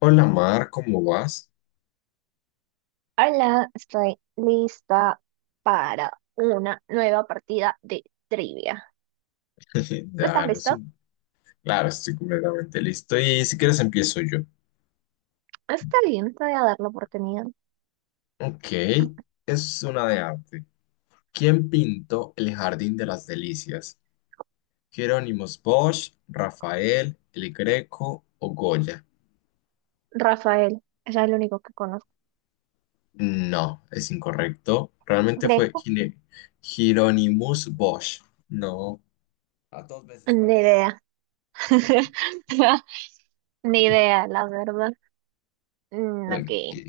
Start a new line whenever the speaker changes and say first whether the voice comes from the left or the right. left: Hola Mar, ¿cómo vas?
right: Hola, estoy lista para una nueva partida de trivia. ¿Tú estás
left: Claro, es
right: listo?
left: un- claro, estoy completamente listo. Y si quieres empiezo yo.
right: Está bien, te voy a dar la oportunidad.
left: Ok, es una de arte. ¿Quién pintó el Jardín de las Delicias? ¿Jerónimos Bosch, Rafael, El Greco o Goya?
right: Rafael, es el único que conozco.
left: No, es incorrecto. Realmente fue
right: Greco,
left: Hieronymus Bosch. No. A dos veces falla.
right: ni idea. Ni idea, la verdad. Mm,
left: Ok.
right: ok.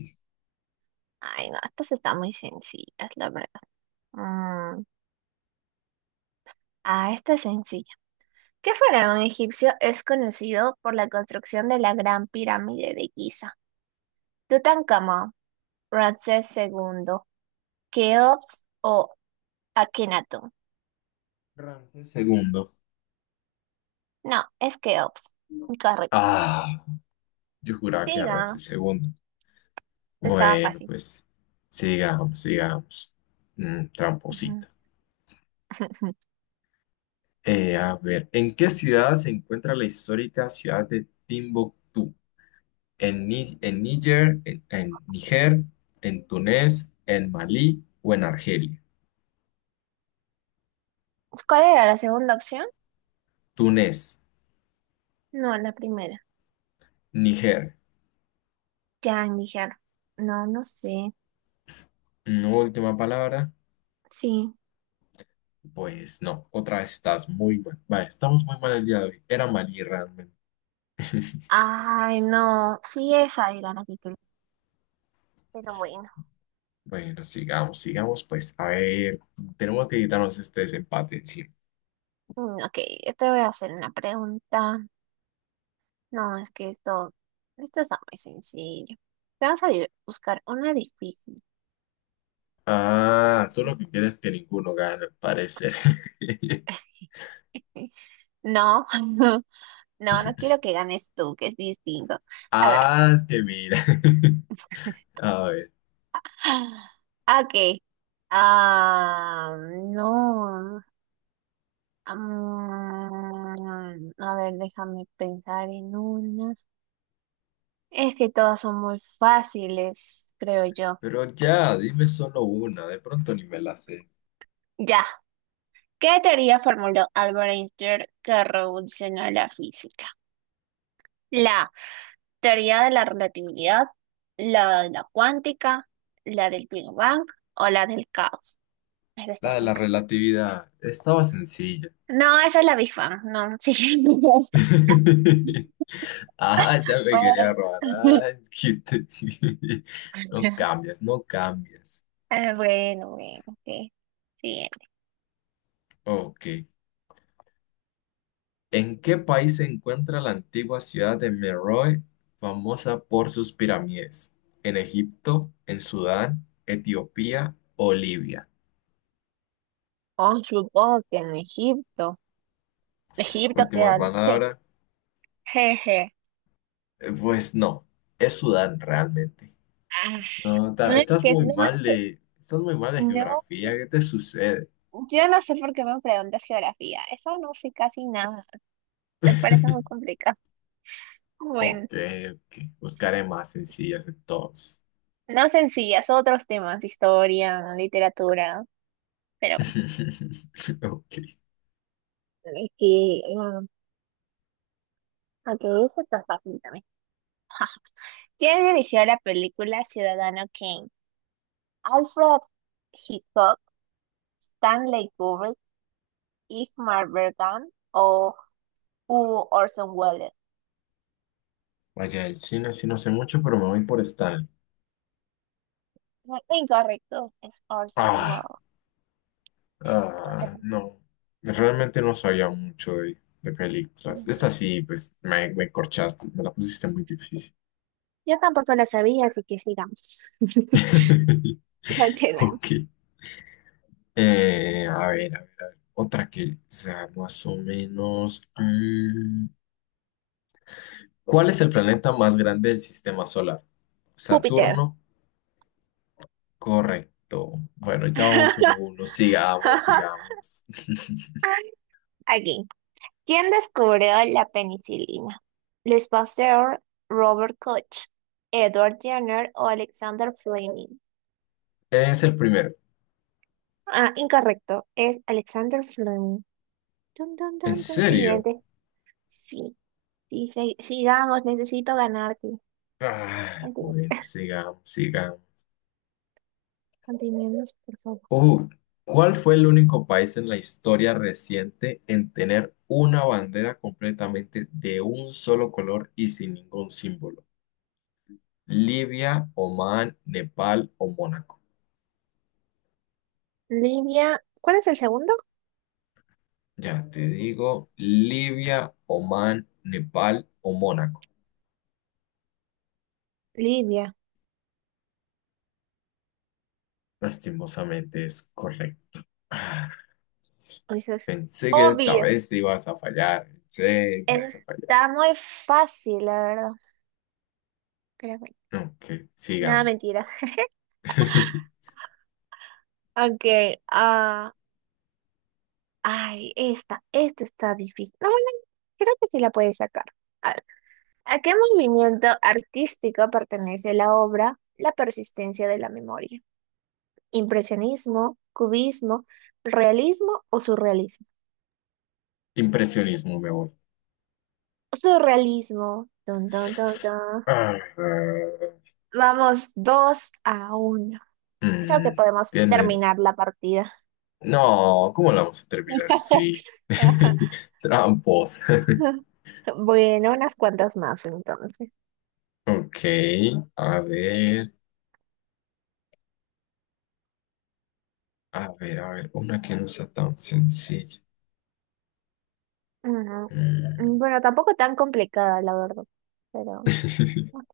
right: Ay, no, estas están muy sencillas, la verdad. Mm, ah, esta es sencilla. ¿Qué faraón egipcio es conocido por la construcción de la Gran Pirámide de Giza? Tutankamón, Ramsés II, Keops o Akenaton.
left: Ramsés segundo.
right: No, es Keops. Correcto.
left: Ah, yo juraba que era
right: Siga,
left: Ramsés segundo.
right: estaba
left: Bueno,
right: fácil.
left: pues sigamos, sigamos.
right: Ujú.
left: Tramposito. A ver, ¿en qué ciudad se encuentra la histórica ciudad de Timbuktu? ¿En, Ni- en Níger, en Túnez, en Malí o en Argelia?
right: ¿Cuál era la segunda opción?
left: Túnez,
right: No, la primera.
left: Níger.
right: Ya, Níger. No, no sé.
left: No, última palabra.
right: Sí.
left: Pues no, otra vez estás muy mal. Vale, estamos muy mal el día de hoy. Era Malí realmente.
right: Ay, no. Sí, esa era la que quería. Pero bueno.
left: Bueno, sigamos, sigamos, pues. A ver, tenemos que quitarnos este desempate. Sí.
right: Ok, yo te voy a hacer una pregunta. No, es que esto está muy sencillo. Vamos a buscar una difícil.
left: Ah,
right: Ujú.
left: solo que quieres que ninguno gane, al parecer.
right: No. No, no quiero que ganes tú, que es distinto. A ver.
left: Ah, es que mira. A ver,
right: Ok. Ah, no. A ver, déjame pensar en una. Es que todas son muy fáciles, creo yo.
left: pero ya, dime solo una, de pronto ni me la sé.
right: Ya. ¿Qué teoría formuló Albert Einstein que revolucionó la física? La teoría de la relatividad, la de la cuántica, la del Big Bang o la del caos. Esta está
left: La de la
right: sencilla.
left: relatividad, estaba sencilla.
right: No, esa es la Big Bang, no, sí.
left: Ah, ya me quería
right: Bueno,
left: robar. Ah, es que te- No cambias, no cambias.
right: ah, bueno, bueno, ok. Siguiente.
left: Ok. ¿En qué país se encuentra la antigua ciudad de Meroe, famosa por sus pirámides? ¿En Egipto, en Sudán, Etiopía o Libia?
right: Oh, supongo que en Egipto. Egipto
left: Última
right: queda, sí.
left: palabra.
right: Jeje.
left: Pues no, es Sudán realmente.
right: Ah,
left: No,
right: no, es
left: estás
right: que
left: muy
right: no,
left: mal de, estás muy mal de
right: no,
left: geografía. ¿Qué te sucede?
right: yo no sé por qué me preguntas geografía. Eso no sé casi nada. Me parece muy complicado. Bueno,
left: Ok, ok. Buscaré más sencillas entonces.
right: no sencillas, otros temas, historia, literatura, pero
left: Ok.
right: bueno, es que, ah, aunque eso está fácil también. ¿Quién dirigió la película Ciudadano Kane? Alfred Hitchcock, Stanley Kubrick, Ingmar Bergman o u Orson Welles.
left: Vaya, el cine sí no sé mucho, pero me voy por Stanley.
right: Incorrecto, es Orson
left: Ah.
right: Welles. ¿Cómo se
left: Ah,
right: pronuncia?
left: no, realmente no sabía mucho de películas. Esta sí, pues me corchaste, me la pusiste muy difícil.
right: Yo tampoco la sabía, así que sigamos. No tiene.
left: Ok. A ver, a ver, a ver. Otra que sea más o menos. ¿Cuál es el planeta más grande del sistema solar?
right: Júpiter.
left: Saturno, correcto. Bueno, ya vamos uno a uno. Sigamos, sigamos.
right: Aquí. ¿Quién descubrió la penicilina? Luis Pasteur, Robert Koch, Edward Jenner o Alexander Fleming.
left: Es el primero.
right: Ah, incorrecto. Es Alexander Fleming. Dun, dun,
left: ¿En
right: dun, dun.
left: serio?
right: Siguiente. Sí, sí, sí, sigamos, necesito ganarte.
left: Ah,
right: Continu-
left: bueno, sigamos, sigamos.
right: Continuemos, por favor.
left: Ojo, ¿cuál fue el único país en la historia reciente en tener una bandera completamente de un solo color y sin ningún símbolo? ¿Libia, Omán, Nepal o Mónaco?
right: Libia, ¿cuál es el segundo?
left: Ya te digo, Libia, Omán, Nepal o Mónaco.
right: Libia.
left: Lastimosamente es correcto. Ah,
right: Eso es
left: pensé que esta
right: obvio.
left: vez te ibas a fallar. Pensé que ibas a fallar.
right: Está muy fácil, la verdad. Pero bueno,
left: Ok,
right: nada,
left: sigamos.
right: mentira. Ok, ah, ay, esta está difícil. No, bueno, creo que sí la puedes sacar. A ver, ¿a qué movimiento artístico pertenece la obra La persistencia de la memoria? Impresionismo, cubismo, realismo o surrealismo.
left: Impresionismo, me voy.
right: Surrealismo. Dun, dun, dun, dun.
left: Ah,
right: Vamos 2-1. Creo que
left: mm,
right: podemos
left: tienes.
right: terminar la partida.
left: No, ¿cómo la vamos a terminar? Sí. Trampos.
right: Bueno, unas cuantas más entonces.
left: Ok, a ver, a ver, a ver, una que no sea tan sencilla.
right: Ujú.
left: Mm.
right: Bueno, tampoco tan complicada, la verdad. Pero. Bueno.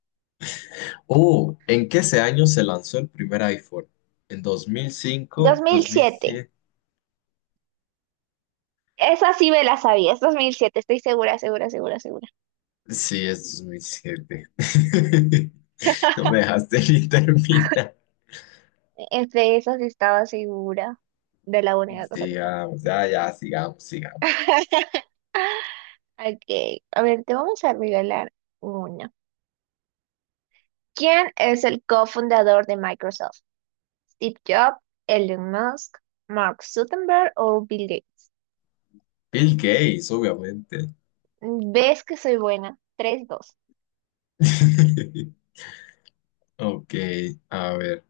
left: Oh, ¿en qué ese año se lanzó el primer iPhone? ¿En dos mil cinco, dos mil
right: 2007.
left: siete.
right: Esa sí me la sabía. Es 2007. Estoy segura, segura, segura, segura.
left: Sí, es 2007. No me dejaste ni terminar.
right: Es de esas estaba segura de la única cosa que estaba.
left: Sigamos, ya, ya, sigamos, sigamos.
right: Ok, a ver, te vamos a regalar uno. ¿Quién es el cofundador de Microsoft? ¿Steve Jobs, Elon Musk, Mark Zuckerberg o Bill Gates?
left: Bill Gates, obviamente.
right: ¿Ves que soy buena? 3-2. Ok.
left: Ok, a ver.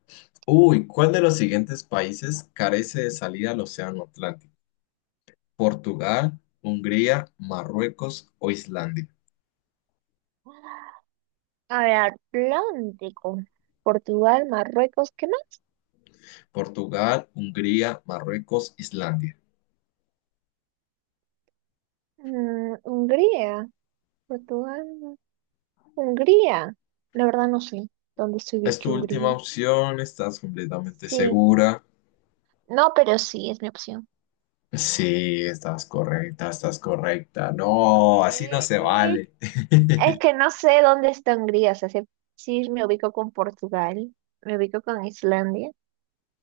left: Uy, ¿cuál de los siguientes países carece de salida al Océano Atlántico? ¿Portugal, Hungría, Marruecos o Islandia?
right: A ver, Atlántico. Portugal, Marruecos, ¿qué más?
left: Portugal, Hungría, Marruecos, Islandia.
right: Hungría. Portugal, no. Hungría. La verdad no sé dónde se
left: ¿Es
right: ubique
left: tu última
right: Hungría.
left: opción? ¿Estás completamente
right: Sí.
left: segura?
right: No, pero sí, es mi opción.
left: Sí, estás correcta, estás correcta. No, así no se
right: Sí.
left: vale.
right: Es que no sé dónde está Hungría, o sea, sí, sí me ubico con Portugal, me ubico con Islandia.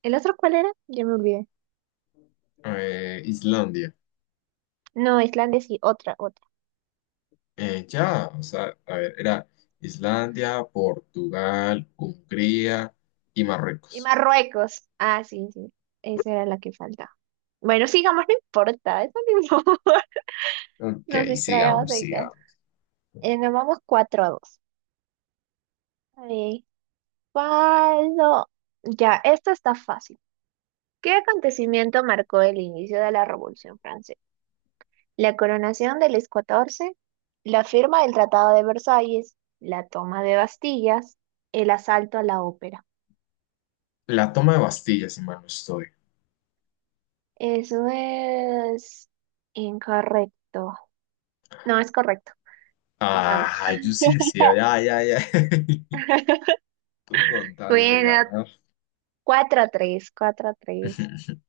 right: ¿El otro cuál era? Ya me olvidé.
left: Islandia.
right: No, Islandia sí, otra, otra.
left: Ya, o sea, a ver, era Islandia, Portugal, Hungría y
right: Y
left: Marruecos.
right: Marruecos. Ah, sí, sí, esa era la que faltaba. Bueno, sigamos, no importa, eso no importa.
left: Ok,
right: Nos distraemos
left: sigamos,
right: de casa.
left: sigamos.
right: Nos vamos 4 a 2. A ver, ¿cuál no? Ya, esto está fácil. ¿Qué acontecimiento marcó el inicio de la Revolución Francesa? La coronación de Luis XIV, la firma del Tratado de Versalles, la toma de Bastillas, el asalto a la ópera.
left: La toma de Bastilla, si mal no estoy.
right: Eso es incorrecto. No, es correcto. Sigamos.
left: Ah, yo sí decía, ya, ya, ya. Tú con tal de
right: Bueno,
left: ganar.
right: 4 a 3, 4 a 3.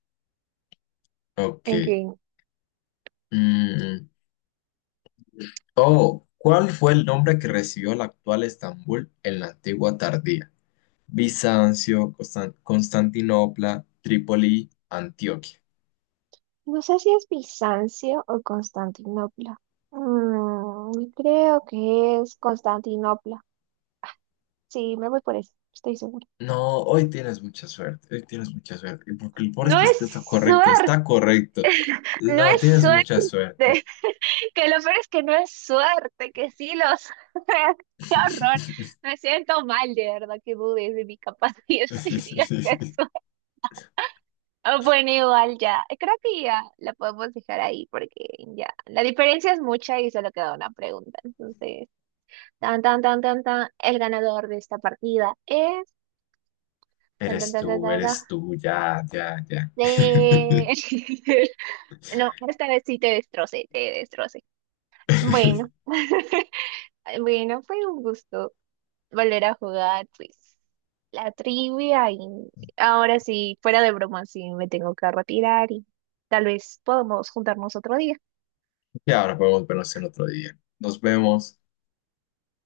left: Ok.
right: En fin,
left: Mm, Oh, ¿cuál fue el nombre que recibió la actual Estambul en la antigua Tardía? Bizancio, Constantinopla, Trípoli, Antioquia.
right: no sé si es Bizancio o Constantinopla. Creo que es Constantinopla. Sí, me voy por eso, estoy segura.
left: No, hoy tienes mucha suerte, hoy tienes mucha suerte. Y porque el pobre es
right: No
left: que es
right: es
left: que está correcto,
right: suerte.
left: está correcto.
right: No
left: No,
right: es
left: tienes mucha
right: suerte,
left: suerte.
right: que lo peor es que no es suerte, que sí los... ¡Qué horror! Me siento mal, de verdad, que dudes de mi capacidad y digas que es suerte. Ah, bueno, igual ya, creo que ya la podemos dejar ahí porque ya, la diferencia es mucha y solo queda una pregunta. Entonces, tan, tan, tan, tan, tan, el ganador de esta partida es... Tan, tan, tan, tan, tan, tan,
left: Eres tú, ya, ya, ya.
right: de... No, esta vez sí te destrocé, te destrocé. Bueno. Bueno, fue un gusto volver a jugar, pues, la trivia y ahora sí, fuera de broma, sí, me tengo que retirar y tal vez podamos juntarnos otro día.
left: Y ahora podemos vernos en otro día. Nos vemos.